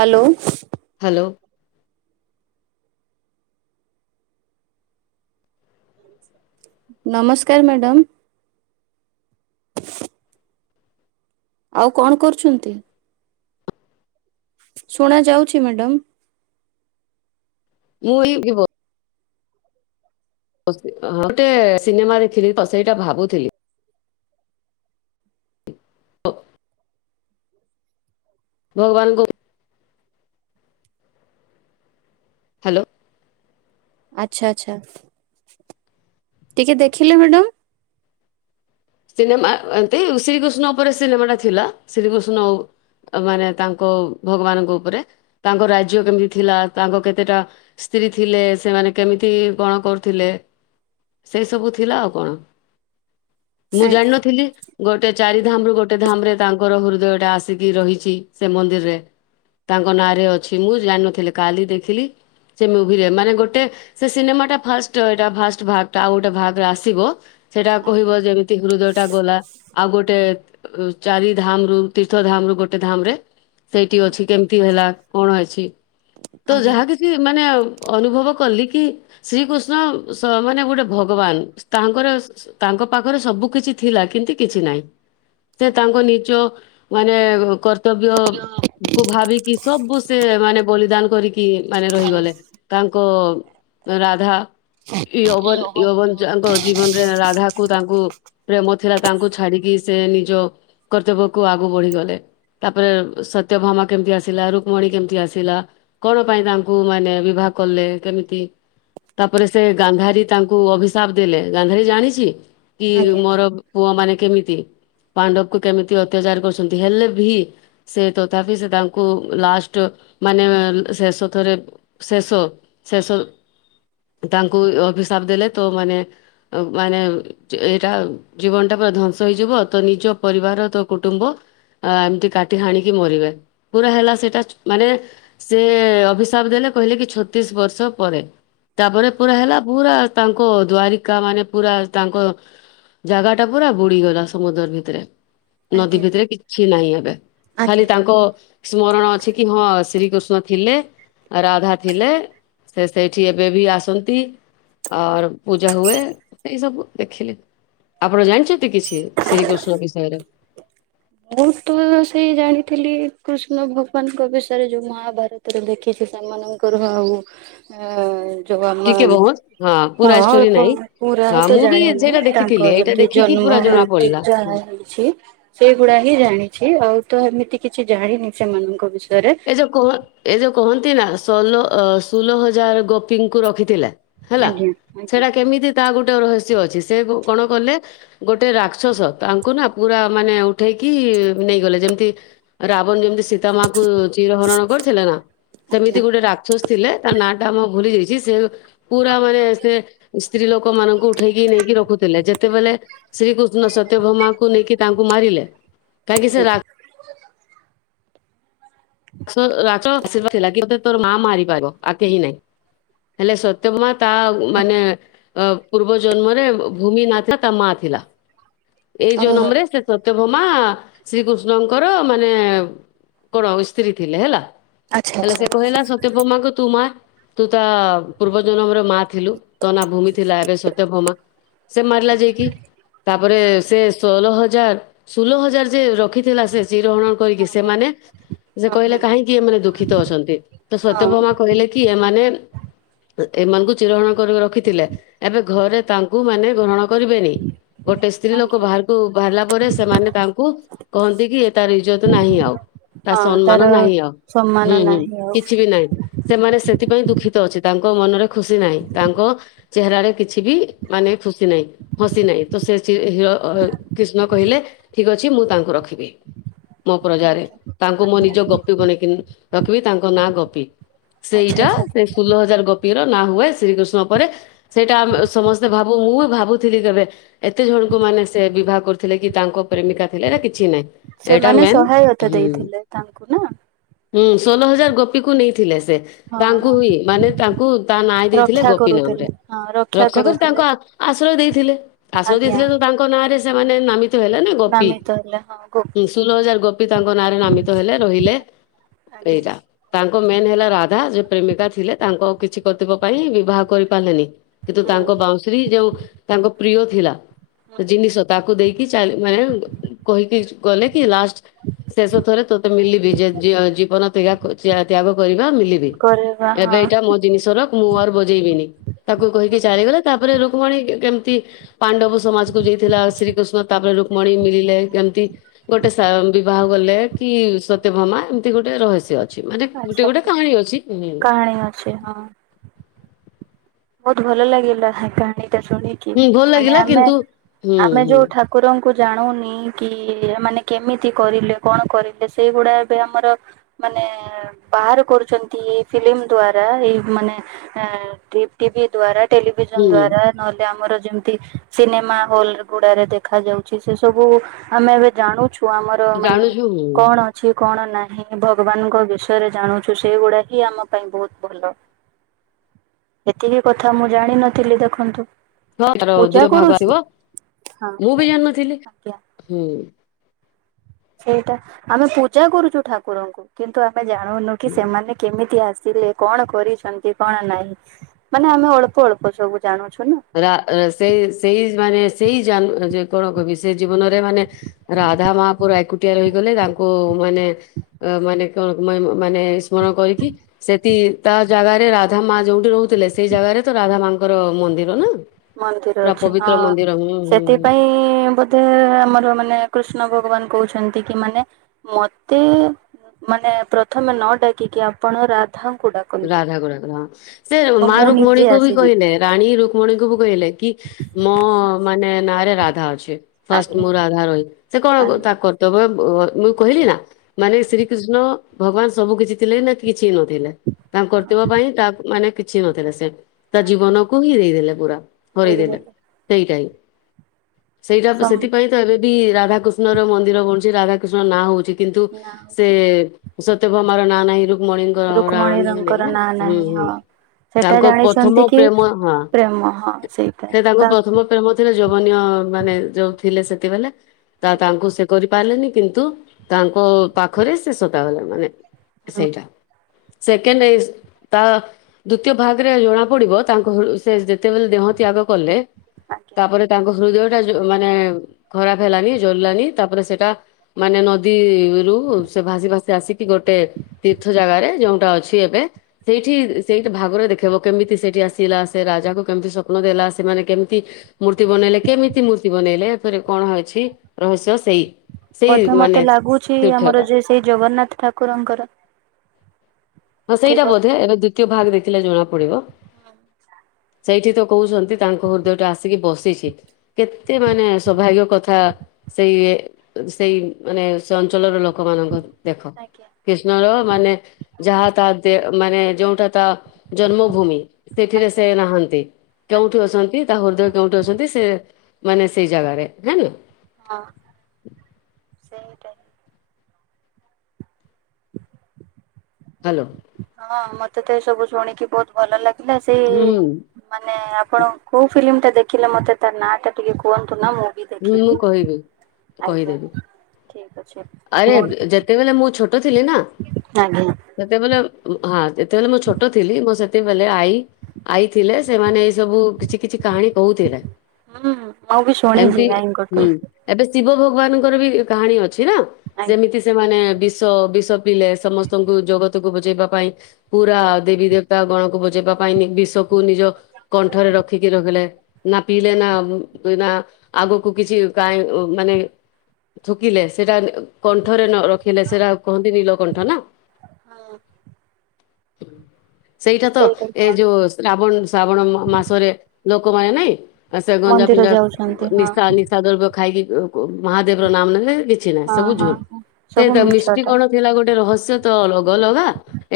Hello. Hello. ନମସ୍କାର madam. ଆଉ କଣ କରୁଛନ୍ତି? ଶୁଣା ଯାଉଛି ମ୍ୟାଡାମ? ମୁଁ ଏଇ। [unintelligible] [unintelligible] ଗୋଟେ ସିନେମା ଦେଖିଲି ତ ସେଇଟା ଭାବୁଥିଲି। [unintelligible] ଭଗବାନଙ୍କୁ ହାଲୋ। ଆଚ୍ଛା ଆଚ୍ଛା ଟିକେ ଦେଖିଲେ ମ୍ୟାଡାମ? ସିନେମା ଏମତି ଶ୍ରୀକୃଷ୍ଣ ଉପରେ ସିନେମାଟା ଥିଲା ଶ୍ରୀକୃଷ୍ଣ ମାନେ ତାଙ୍କ ଭଗବାନଙ୍କ ଉପରେ ତାଙ୍କ ରାଜ୍ୟ କେମିତି ଥିଲା ତାଙ୍କ କେତେଟା ସ୍ତ୍ରୀ ଥିଲେ ସେମାନେ କେମିତି କଣ କରୁଥିଲେ ସେ ସବୁ ଥିଲା ଆଉ କଣ। ମୁଁ ଆ ଜାଣିନଥିଲି ଗୋଟେ ଚାରି ଧାମରୁୁ ଗୋଟେ ଧାମ ରେ ତାଙ୍କର ହୃଦୟଟା ଆସିକି ରହିଛି ସେ ମନ୍ଦିରରେ। ତାଙ୍କ ନାଁରେ ଅଛି ମୁଁ ଜାଣିନଥିଲି କାଲି ଦେଖିଲି। ସେ ମୁଭିରେ ମାନେ ଗୋଟେ ସେ ସିନେମା ଟା ଫାଷ୍ଟ ଏଟା ଫାଷ୍ଟ ଭାଗ ଟା ଆଉ ଗୋଟେ ଭାଗରେ ଆସିବ। ସେଇଟା ଆଜ୍ଞା କହିବ ଯେମ ହୃଦୟ ଟା ଗଲା ଆଉ ଗୋଟେ ଚାରି ଧାମ ରୁ ତୀର୍ଥ ଧାମ ରୁ ଗୋଟେ ଧାମ ରେ ସେଇଠି ଆଜ୍ଞା ଅଛି କେମିତି ହେଲା କଣ ଅଛି। ତ ଆଜ୍ଞା ଆଜ୍ଞା ଯାହା କିଛି ମାନେ ଅନୁଭବ କଲି କି ଶ୍ରୀକୃଷ୍ଣ ସ ମାନେ ଗୋଟେ ଭଗବାନ ସ୍ତାଙ୍କର ସ୍ ତାଙ୍କ ପାଖ ଆର ସବୁ କିଛି ଥିଲା କିନ୍ତୁ, କିଛି ନାଇଁ। ସେ ତାଙ୍କ ନିଜ ମାନେ ଏ କର୍ତ୍ତବ୍ୟ କୁ ଭାବିକି ସବୁ ସେ ମାନେ ବଳିଦାନ କରିକି ମାନେ ରହିଗଲେ। ତାଙ୍କ ରାଧା ୟବନ ୟବନଙ୍କ ଯାଙ୍କ ଜୀବନରେ ରାଧାକୁ ଗୋ ପ୍ରେମ ଥିଲା ତାଙ୍କୁ ଛାଡିକି ସେ ନିଜ କର୍ତ୍ତବ୍ୟକୁ ଆଗୁକୁ ବଢିଗଲେ। ତାପରେ ସତ୍ୟଭାମା କେମତି ଆସିଲା। ରୁକ୍ମଣୀ କେମିତି ଆସିଲା। କଣ ପାଇଁ ତାଙ୍କୁ ମାନେ ବିବାହ କଲେ। କେମିତି ତାପରେ ସେ ଗାନ୍ଧାରୀ ତାଙ୍କୁ ଅଭିଶାପ ଦେଲେ। ଗାନ୍ଧାରୀ ଜାଣିଛି କି ମୋର ପୁଅମାନେ କେମିତି ପାଣ୍ଡବ କୁ କେମିତି ଅତ୍ୟାଚାର କରୁଛନ୍ତି ହେଲେ ଭି ସେ ତଥାପି ସେ ତାଙ୍କୁ ଲାଷ୍ଟ ମାନେ ଶେଷ ଥରେ ଶେଷ ଶେଷ ତାଙ୍କୁ ଅଭିିସାବ ଦେଲେ ତ ମାନେ ମାନେ ଏଇଟା ଜୀବନ ଟା ପୁରା ଧ୍ୱଂସ ହେଇଯିବ ତ ନିଜ ପରିବାର ତ କୁଟୁମ୍ବ ଏମିତି କାଟି ହାଣିକି ମରିବେ ପୁରା ହେଲା ସେଇଟା ମାନେ ସେ ଅଭିଶାପ ଦେଲେ କହିଲେ କି ଛତିଶ ବର୍ଷ ପରେ ତାପରେ ପୁରା ହେଲା ପୁରା ତାଙ୍କ ଦ୍ଵାରିକା ମାନେ ପୁରା ତାଙ୍କ- ଜାଗା ଟା ପୁରା ବୁଡିଗଲା ସମୁଦର ଭିତରେ। ନଦୀ ଭିତରେ କିଛି ନାହିଁ ଏବେ ଖାଲି ଆଜ୍ଞା। ତାଙ୍କ ସ୍ମରଣ ଅଛି କି ହଁ ଶ୍ରୀକୃଷ୍ଣ ଥିଲେ, ରାଧା ଥିଲେ ସେ ସେଇଠି ଏବେ ବି ଆସନ୍ତି ଆର୍ ପୂଜା ହୁଏ ଏଇ ସବୁ। ଦେଖିଲି ଆପଣ ଜାଣିଚନ୍ତି କିଛି ଶ୍ରୀକୃଷ୍ଣ ବିଷୟରେ। ମୁଁ ତ ସେଇ ଜାଣିଥିଲି କୃଷ୍ଣ ଭଗବାନଙ୍କ ବିଷୟରେ ଯୋଉ ମହାଭାରତରେ ଦେଖିଚି ସେମାନଙ୍କର ଆଉ ଏ ଯୋଉ ଆମ ଟିକେ ବହୁତ ପୁରା ହଁ ଷ୍ଟୋରି ଅଳ୍ପ ନାହିଁ। ପୁରା ହଁ ତ ମୁଁ ବି ଜାଣିନି ସେଇଟା ଦେଖିଥିଲି ତାଙ୍କ ଏଇଟା ଯେମିତି ଦେଖିକି ପୁରା ଜନ୍ମ ଜଣା ମୃତ୍ୟୁ ପଡିଲା। ଯାହା ହେଇଛି ସେଗୁଡା ହିଁ ଜାଣିଛି ଆଉ ତ ଏମିତି କିଛି ଜାଣିନି ସେମାନଙ୍କ ବିଷ ଏଇଯ କହ ଏଇଯ କହନ୍ତି ନା ଷୋଲ ଅ ସୁଲ ହଜାର ଗୋପୀଙ୍କୁ ରଖିଥିଲା। ହେଲା ଆଜ୍ଞା ଆଜ୍ଞା ସେଟା କେମିତି ତା ଗୋଟ ରହସ୍ୟ ଅଛି ସେ କଣ କଲେ ଗୋଟେ ରାକ୍ଷସ ତାଙ୍କୁ ନା ପୁରା ମାନେ ଉଠେଇକି ନେଇଗଲେ ଯେମତି ରାବଣ ଯେମିତି ସୀତା କୁ ଚିର ହରଣ କରିଥିଲେ ନା ସେମିତି ଆଜ୍ଞା ଗୋଟେ ରାକ୍ଷସ ଥିଲେ ତା ନା ଟା ମୁଁ ଭୁଲି ଯାଇଛି ସେ ପୁରାମାନେ ସେ ସ୍ତ୍ରୀ ଲୋକମାନଙ୍କୁ ଉଠେଇକି ନେଇକି ରଖୁଥିଲେ। ଯେତ ସେତେବେଳେ ଶ୍ରୀକୃଷ୍ଣ ସତ୍ୟଭ୍ରମାକୁ ନେଇକି ତାଙ୍କୁ ମାରିଲେ କାହିଁକି ସେ ଆଜ ରା ରାସ ରାଚ ଆଶୀର୍ବାଦ ଥିଲା କି ତତେ ତୋର ମା ମାରିପାରିବ ଆଉ କେହି ନାଇଁ। ହେଲେ ସତ୍ୟଭାମା ତା ମାନେ ଅ ପୂର୍ବ ଜନ୍ମରେ ଅ ଭୂମି ନାଥା ତା ମା ଥିଲା। ଏଇ ଯୋଉ ଓହୋ ନମ୍ରେସ ସତ୍ୟ ମା ଶ୍ରୀକୃଷ୍ଣଙ୍କର ମାନେ କଣ ସ୍ତ୍ରୀ ଥିଲେ ହେଲା। ଆଚ୍ଛା ହେଲେ ଆଚ୍ଛା ସେ କହିଲା ସତ୍ୟଭାମାଙ୍କୁ ତୁ ମା ତୁ ତା ପୂର୍ବ ଜନମରେ ମା ଥିଲୁ। ତ ନା ଭୂମି ଥିଲା ଏବେ ସତ ଭୋମା ସେ ମାରିଲା ଯାଇକି। ତା ଉପ ସେ ଷୋଲ ହଜାର ଷୁଲ ହଜାର ଯେ ରଖି ଥିଲା ସେ ଚିର ହରଣ ହଁ କରିକି ହଁ ସେମାନେ ସେ ହଁ କହିଲେ ହଁ କାହିଁକି ଏମାନେ ଦୁଃଖିତ ଅଛନ୍ତି। ତ ହଁ ସତ୍ୟଭାମା କହିଲେ କି ଏମାନେ ଏମାନଙ୍କୁ ଚିରହଣ କର ରଖିଥିଲେ। ଏବେ ଘରେ ତାଙ୍କୁ ମାନେ ଗ୍ରହଣ କରିବେନି ଗୋଟେ ସ୍ତ୍ରୀ ଲୋକ ଆଜ୍ଞା ବାହାରକୁ ବାହାରିଲା ପରେ ସେମାନେ ତାଙ୍କୁ କହନ୍ତି କି ତାର ଇଇ୍ଜତ ନାହିଁ ଆଉ ତା ହଁ ସମ୍ମାନ ତାର ନାହିଁ ଆ ସମ୍ମାନ ନାହିଁ ଆଉ କିଛି ବି ନାହିଁ ସେମାନେ ସେଥିପାଇ ଦୁଃଖିତ ଅଛି। ତାଙ୍କ ମନରେ ଖୁସି ନାହିଁ ତାଙ୍କ ଚେହେରାରେ କିଛି ବି ମାନେ ଖୁସି ନାହିଁ ହସି ନାହିଁ। ତ ସେ ହିର ହ ହରେ କ୍ରିଷ୍ଣ କହିଲେ ଠିକ୍ ଅଛି ମୁଁ ତାଙ୍କୁ ରଖିବି। ମୋ ପ୍ରଜାରେ ଆଜ୍ଞା ତାଙ୍କୁ ମଁ ଆଜ୍ଞା ନିଜ ଗପୀ ଗଣକି ରଖିବି ତାଙ୍କ ନାଁ ଗୋପୀ। ଆଚ୍ଛା ସେଇଟା ଆଚ୍ଛା ସେ ଷୋଳ ହଜାର ଗପ ର ନାଁ ହୁଏ ଶ୍ରୀକୃଷ୍ଣ ପରେ ସେଇଟା ଆମ ସମସ୍ତେ ଭାବୁ ମୁଁ ବି ଭାବୁ ଭାବୁଥିଲି କେବେ ଏତେ ଜଣଙ୍କୁ ମାନେ ସେ ବିବାହ କରୁଥିଲେ କି ତାଙ୍କ ପ୍ରେମିକା ଥିଲେ ଏରା କିଛି ନାହିଁ। ଏଇଟା ସେମାନେ ମେନ୍ ସହାୟତା ହୁଁ ଦେଇଥିଲେ ତାଙ୍କୁ ନା। ହୁଁ ଷୋହଳ ହଜାର ଗୋପିକୁ ନେଇଥିଲେ ସେ ହଁ ତାଙ୍କୁ ହଁ ହୁ ମାନେ ତାଙ୍କୁ ତା ନାଁ ଦେଇଥିଲେ ରକ୍ଷା ଗୋପୀନାମରେ କରୁଥିଲେ ହଁ ରକ୍ଷା କରି କରୁଥିଲେ ତାଙ୍କୁ ଆଶ୍ରୟ ଦେଇଥିଲେ। ଆଶ୍ରୟ ଆଜ୍ଞା ଦେଇଥିଲେ ତୁ ତାଙ୍କ ନାଁ ସେମାନେ ନାମିତ ହେଲେ ନା ଗୋପୀ ନାମିତ ହେଲା ହଁ ଗୋପୀ ଷୋହଳ ହଜାର ଗୋପୀ ତାଙ୍କ ନାଁରେ ନାମିତ ହେଲେ ରହିଲେ। ଆଜ୍ଞା। ଏଇଟା ତାଙ୍କ ମେନ୍ ହେଲା ରାଧା ଯୋଉ ପ୍ରେମିକା ଥିଲେ ତାଙ୍କୁ ଆଉ କିଛି କର୍ତ୍ତବ୍ୟା ପାଇଁ ବିବାହ କରି ପାରିଲେନି କିନ୍ତୁ ତାଙ୍କ ବାଉଁଶ୍ରୀ ଯୋଉ ତାଙ୍କ ପ୍ରିୟ ଥିଲା। ଜିନିଷ ତାକୁ ଦେଇକି ଚା ମାନେ କହିକି ଗଲେ କି ଲାଷ୍ଟ ଶେଷ ଥରେ ତୋତେ ମିଲିବି ଯେ ଜୀବନ ତ୍ୟାଗ କରିବା ମିଲିବି। କରିବା ଏବେ ହଁ ଏଇଟା ମୋ ଜିନିଷ ର ମୁଁ ଆ ବଜେଇବିନି। ତାକୁ କହିକି ଚାଲିଗଲେ ତାପରେ ଭଉଣୀ କେ କେମିତି ପାଣ୍ଡବ ସମାଜକୁ ଯାଇଥିଲା। ଶ୍ରୀକୃଷ୍ଣ ତାପରେ ରୁକ୍ମଣୀ ମିଳିଲେ କେମତି ଗୋଟେ ସା ବିବାହ କଲେ କି ସତ୍ୟଭାମା ଏମିତି ଗୋଟେ ରହସ୍ୟ ଅ ଛି ମାନେ ଗୋଟେ ଆଚ୍ଛା ଗୋଟେ ଆଚ୍ଛା। କାହାଣୀ ଅଛି ଉଁ କାହାଣୀ ଅଛି ହଁ ବହୁତ ଭଲଲାଗିଲା ସେ କାହାଣୀ। ଟା ଶୁଣିକି ହୁଁ ଭଲ ମାନେ ଲାଗିଲା ଆମେ କିନ୍ତୁ ହୁଁ [inaudible] ଆମେ ହୁଁ ଯୋଉ ଠାକୁରଙ୍କୁ କୁ ଜାଣୁନି କି ମାନେ କେମିତି କରିଲେ କଣ କରିଲେ ସେଇ ଗୁଡା ଏବେ ଆମର ମାନେ ବାହାର କରୁଛନ୍ତି। ଏଇ ଫିଲ୍ମ ଦ୍ଵାରା ଏଇ ମାନେ ଏଁ ଟି ଟିଭି ଦ୍ବାରା ଟେଲିଭିଜନ ହୁଁ ଦ୍ଵାରା ନହେଲେ ଆମର ଜ ଯେମତି ସିନେମା ହଲ ଗୁଡାରେ ଦେଖା ଯାଉଛି। ସେ ସବୁ ଆମେ ଏବେ ଜାଣୁଛୁ। କୁ ଆମର ମାନେ ଜାଣୁଛୁ ହୁଁ କଣ ଅଛି କଣ ନାହିଁ। ହୁଁ ଭଗବାନଙ୍କ ବିଷୟରେ ଜାଣୁଛୁ ସେଇ ଗୁଡା ହିଁ ଆମ ପାଇଁ ବହୁତ ଭଲ। ଏତିକି କଥା ମୁଁ ଜାଣିନଥିଲି ଦେଖନ୍ତୁ। ହଁ ତାର ପୂଜା ଦୁତୀୟ ଭାଗ କରୁଛି ଥିବ। ହଁ [inaudible] ମୁଁ ବି ଜାଣିନଥିଲି। ଆଜ୍ଞା। [inaudible] ହୁଁ। ସେଇଟା ଆମେ ପୂଜା କରୁଚୁ ଠାକୁରଙ୍କୁ କିନ୍ତୁ ଆ ମେ ଜାଣୁନୁ କି ହୁଁ ସେମାନେ କେମିତି ଆସ ଆସିଲେ କଣ କରିଛନ୍ତି। କଣ ନାହିଁ ମାନେ ଆମେ ଅଳ୍ପ ଅଳ୍ପ ସବୁ ଜାଣୁଛୁ। ନା ରା ର ସେଇ ସେଇ ମାନେ ସେଇ ଜାନ ଯେ କଣ କହିବି ସେ ଜୀବନରେ ମାନେ ରାଧା ମା ପୁରା ଏକୁଟିଆ ରହିଗଲେ ତାଙ୍କୁ ମାନେ ମାନେ କଣ ମ ମାନେ ସ୍ମରଣ କରିକି ସେଠି ତା ଜାଗାରେ ରାଧା ମା ଯୋଉଠି ରହୁ। ଥିଲେ ସେଇ ଜାଗାରେ ତ ରାଧା ମାଙ୍କ ଙ୍କର ମନ୍ଦିର ର ନା ମନ୍ଦିର ପୁରା ଅଛି ହଁ ପବିତ୍ର ମନ୍ଦିର ହୁଁ ହୁଁ ହୁଁ ସେଥିପାଇଁ ବୋଧେ ଆମର ମାନେ କୃଷ୍ଣ ଭଗବାନ କହୁଛନ୍ତି କି ମାନେ ମତେ ମାନେ ପ୍ରଥମେ ନ ଡାକିକି ଆପଣ ରା ରାଧାଙ୍କୁ ଡାକନ୍ତୁ ହଁ ସେ ତ ମା ମୁଁ ନିଜେ ରୁକ୍ମଣୀଙ୍କୁ ବି ଆସିଯିବି କହିଲେ ରାଣୀ ରୁକ୍ମଣୀଙ୍କୁ ବି କହିଲେ କି ମୋ ମାନେ ନାଁ ରେ ରାଧା ଅଛି। ଫାଷ୍ଟ ଆଜ୍ଞା ମୁଁ ରାଧାର ହିଁ ସେ କଣ ତା ଆଜ୍ଞା କର୍ତ୍ତବ୍ଯ ବ ମୁଁ କହିଲି ନା ହଁ ମାନେ ଶ୍ରୀକୃଷ୍ଣ ଭଗବାନ ସବୁ କିଛି ଥିଲେ ନା କିଛି ନ ଥିଲେ। ତାଙ୍କ କର୍ତ୍ତବ୍ଯ ହଁ ପାଇଁ ତାଙ୍କ ମାନେ କିଛି ନଥିଲା ସେ ତା ଆଜ୍ଞା ଜୀବନକୁ ହିଁ ଦେଇଦେଲେ। ପୁରା ହରେଇ ଦେଲେ ଦେଇଦେଲେ ସେଇଟା ହିଁ ସେଇଟା ସମ୍ ସେଥିପାଇଁ ତ ଏବେ ବି ରାଧା କୃଷ୍ଣ ର ମନ୍ଦିର ବନୁଛି ରାଧା କୃଷ୍ଣ ନାଁ ହଉଛି। କିନ୍ତୁ ନା ସେ ହଉଛି ସତ୍ୟଭାମା ର ନାଁ ନାହିଁ ରୁ ମଣିଙ୍କ ରୁକ୍ମଣୀ ରାନ୍ ରଙ୍କର ନାଁ [inaudible] ହୁଁ ନାହିଁ ହୁଁ ହଁ ସେଟା ତାଙ୍କ ଜାଣିଛନ୍ତି ପ୍ରଥମ କି ପ୍ରେମ ହଁ ପ୍ରେମ ହଁ ସେଇଟା ସେ ତାଙ୍କ ତା ପ୍ରଥମ ପ୍ରେମ ଯବନୀୟ ମାନେ ଯୋଉ ଥିଲେ ସେତବେଳଲେ ତା ହୁଁ ତାଙ୍କୁ ସେ କରି ପାରିଲେନି କିନ୍ତୁ ତାଙ୍କ ପାଖରେ ସେ ସତା ଗଲା ମାନେ ହୁଁ ସେଇଟା। ସେ ସେ ତା ଦ୍ଵିତୀୟ ଭାଗରେ ଜଣା ପଡିବ ତାଙ୍କ ସେ ଯେତେବେଳେ ଦେହ ତ୍ୟାଗ କଲେ। ଆଜ୍ଞା ତାପରେ ତାଙ୍କ ହୃଦୟ ସେଟା ମାନେ ଖରାପ ହେଲାନି ଜରିଲାନି ତାପରେ ସେଟା ମାନେ ନଦୀରୁୁ ସେ ଭାସି ଭାସି ଆସିକି ଗୋଟେ ତୀର୍ଥ ଜାଗାରେ ଯୋଉଟା ଅଛି ଏବେ ସେଇଠି ସେଇଠି ଭାଗରେ ଦେଖେଇବ କେମିତି ସେଇଠି ଆସିଲା ସେ ରାଜା କୁ କେମିତି ସ୍ୱପ୍ନ ଦେଲା ସେମାନେ କେମିତି ମୂର୍ତ୍ତି ବନେଇଲେ କେମିତି ମୂର୍ତ୍ତି ବନେଇଲେ ଏଥରେ କଣ ହେଇଛି ରହସ୍ୟ ସେଇ ସେଇ ବୋଧେ ମାନେ ମତେ ଲାଗୁଛି ତୀର୍ଥଟା ଆମର ଯେ ସେଇ ଜଗନ୍ନାଥ ଠାକୁରଙ୍କର। ହଁ ସେଇଟା ଥିବ ବୋଧେ ଏବେ ଦ୍ଵିତୀୟ ଭାଗ ଦେଖିଲେ ଜଣା ପଡ଼ିବ ସେଇଠି ତ କହୁଛନ୍ତି ତାଙ୍କ ହୃଦୟଟା ଆସିକି ବସିଛି କେତେ ମାନେ ସୌଭାଗ୍ୟ କଥା ସେଇ ସେଇ ମାନେ ସେ ଅଞ୍ଚଳର ଲୋକମାନାନଙ୍କ। ଦେଖ ଆଜ୍ଞା ଆଜ୍ଞା କୃଷ୍ଣର ମାନେ ଯାହା ତା ଦେ ମାନେ ଯୋଉଟା ତା ଜନ୍ମଭୂମି ସେଠିରେ ଆଜ୍ଞା ସେ ନାହାନ୍ତି କେଉଠି ଆଜ୍ଞା ଅଛନ୍ତି ତା ହୃଦୟ କେଉଠି ଅଛନ୍ତି ସେ ମାନେ ସେଇ ଜାଗାରେ [unintelligible] ହଁ ସେଇଟା। ହ୍ୟାଲୋ। ହଁ ମତେ ତ ଏ ସବୁ ଶୁଣିକି ବହୁତ ଭଲ ଲାଗେ। ପଥିଲା [unintelligible] ସେଇ ହୁଁ ମାନେ ଆପଣ କୋଉ ଫିଲ୍ମ ଟା ଦେଖ ଦେଖିଲେ ମତେ ତା ନାଁ ଟା ଟିକେ କୁହନ୍ତୁ ନା ମୁଁ ବି ହୁଁ ଦେଖିବି ମୁଁ କହିବି ଆଜ୍ଞା କହିଦେବି ଠିକ ଅଛି ଆରେ ମୁଁ ଯେତେବେଳେ ମୁଁ ଛୋଟ ଟ ଥିଲି ନା ଆଜ୍ଞା ସେତେବେଳେ ହଁ। ଯେତେବେଳେ ମୁଁ ଛୋଟ ଥିଲି ମୋ ସେ ସେତେବେଲେ ଆଈ ଆଈ ଥିଲେ ସେମାନେ ସବୁ କିଛି କିଛି କାହାଣୀ କହୁଥିଲେ। ହୁଁ ମୁଁ ବି ଶୁଣିଛି ଏମତି ଆଇଙ୍କଠୁ ହୁଁ ଏବେ ଶିବ ଭୋଗ। ଭଗବାନଙ୍କର ବି କାହାଣୀ ଅଛି। ଅଛି ନା ଆଜ୍ଞା ସେମିତି ସେମାନେ ବି ବିଷ ବିଷ ପିଲଲେ ସମସ୍ତଙ୍କୁ ଜଗତକୁ ବଚେଇବା ପାଇଁ ପୁରା ଦେବୀ ଦେବତା ଗଣକୁ ବଚେଇବା ପାଇଁ ବିଷକୁ ନିଜ। କଣ୍ଠରେ ରଖିକି ରହିଲେ। ନା ପିଲେ ନା ନା ଆଗକୁ କିଛି ଗା ମାନେ ଥୁକିଲେ ସେଟା କଣ୍ଠରେ [unintelligible] [unintelligible] ଆଉ କୁହନ୍ତି ନୀଳକଣ୍ଠ ନା। ହଁ ହୁଁ। ସେଇଟା ତ ଏ ଯୋଉ ଶ୍ରାବଣ ଶ୍ରାବଣ ମ-ମାସରେ ଲୋକମାନେ ନାଇଁ ଆସ ଗଞ୍ଜା ମନ୍ଦିର ପିଞ୍ଜା ଯାଉଛନ୍ତି ହଁ ନିଶା ନିଶା ଦ ଖାଇକି କ କ ମହାଦେବ ର ନାମ ନେଲେ କିଛି ନା ହଁ ସବୁ ହଁ ଝୁଲ ହଁ ସେ ସବୁ [unintelligible] ମିଛଟା। କଣ ଥିଲା ଗୋଟେ ରହସ୍ୟ ତ ଲଗା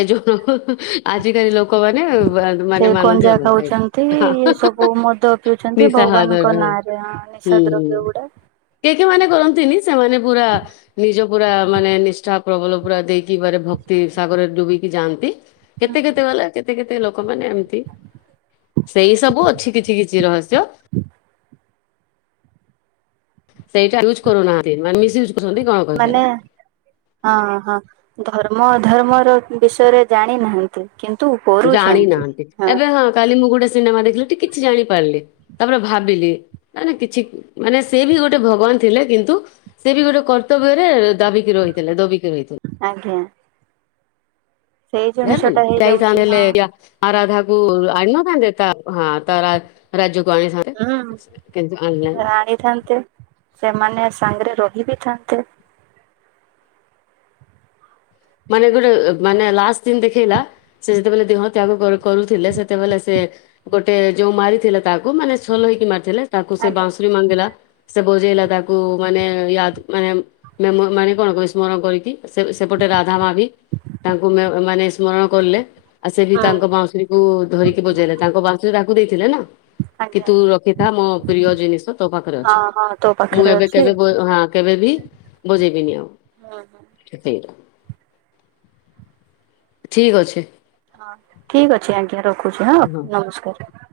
ଏ ଯଉ ହଁ ନ ଆଜିକାଲି ଲୋକ ସେ ଗଞ୍ଜା ଖାଉଛନ୍ତି, ହଁ। ସବୁ ମଦ ପିଉଛନ୍ତି ନିଶା ହଁ ଭଗବାନଙ୍କ ନାଁ ରେ ହୁଁ ହୁଁ। କେ କେ ମାନେ କରନ୍ତିନି। ସେମାନେ ପୁରା ନିଜ ପୁରା ମାନେ ନିଷ୍ଠା ପ୍ରବଳ ପୁରା ଦେଇକି ବ ଭକ୍ତି ସାଗରରେ ଡୁବିକି ଯାଆନ୍ତି। କେତେ ହୁଁ କେତେ ବାଲା କେତେ କେତେ ଲୋକ ଲୋକ ମାନ ଏମତି ସେଇ ସବୁ ଅଛି କିଛି କିଛି ରହସ୍ୟ ସେଇଟା ୟୁଜ କରୁ [unintelligible] ମାନେ ମିସ୍ ଇ ମାନେ ହଁ ହଁ ଧର ଆମ ଧର୍ମର ବିଷୟରେ ଜାଣିନାହାନ୍ତି। ଜାଣି ନାହାଁନ୍ତି। ଏବେ ହଁ କାଲି ମୁଁ ଗୋଟେ ସିନେମା ଦେଖିଲୁ ଟିକେ କିଛି ଜାଣିପାରିଲି, ତାପରେ ଭାବିଲି ମ କିଛି ମାନେ ସେ ବି ଗୋଟେ ଭଗବାନ ଥିଲେ କିନ୍ତୁ ସେ ବି ଗୋଟେ କର୍ତ୍ତବ୍ୟରେ ଦାବିକି ରହିଥିଲେ, ଦବି ଆଜ୍ଞା। ସେଇ [unintelligible] ଜିନିଷଟା ହେଇଯାଉଛି ହଁ। ଆ ରାଧାକୁ ଆଣିନଥାନ୍ତେ ତା ହଁ ତା ରା ରାଜ୍ୟକୁ ଆଣିଥାନ୍ତେ ହୁଁ କିନ୍ତୁ ଆଣିଲାନି [unintelligible] ସେମାନେ ସାଙ୍ଗରେ ରହି ବିି ଥାନ୍ତେ ମାନେ ଗୋଟେ ମାନେ ଲାଷ୍ଟ ଦିନ ଦେଖେଇଲା। ସେ ଯେତେବେଲେ ଦେହ ତ୍ୟାଗ କରୁଥିଲେ। ସେତେବେଲେ ସେ ଗୋଟେ ଯୋଉ ମାରିଥିଲା ତା ତାକୁ ମାନେ [unintelligible] ତାକୁ ସେ ଆଜ୍ଞା। [unintelligible] ସେ ବଜେଇଲା ତାକୁ ମାନେ ୟ ମାନେ ମ ମାନେ କଣ କ ସ୍ମରଣ କରିକି ସେପଟ ଗୋଟେ ରାଧ ମା ବି ତାଙ୍କୁ ମ ମାନେ ସ୍ମରଣ କଲେ। ଆ ସେ ବି ହଁ। ତାଙ୍କ ବାଉଁଶୁରୀକୁ ଧରିକି ବଜେଇଲେ ତାଙ୍କ ବାଉଁଶୁରୀ ବା ଦେଇଥିଲେ ନା। କି ଆଜ୍ଞା ତୁ ରଖିଥା ମୋ ପ୍ରିୟ ଜିନିଷ ତୋ ପାଖରେ ହଁ ଅଛି। ହଁ ତୋ ମୁଁ ପାଖରେ ଏବେ ଅଛି। କେବେ ଗୋ ହୁଁ। ହଁ କେବେ ବି ବଜେଇବିନି ଆଉ। [inaudible] ଠିକ ଅଛି। ରଖୁଚୁ ହଁ ନମସ୍କାର।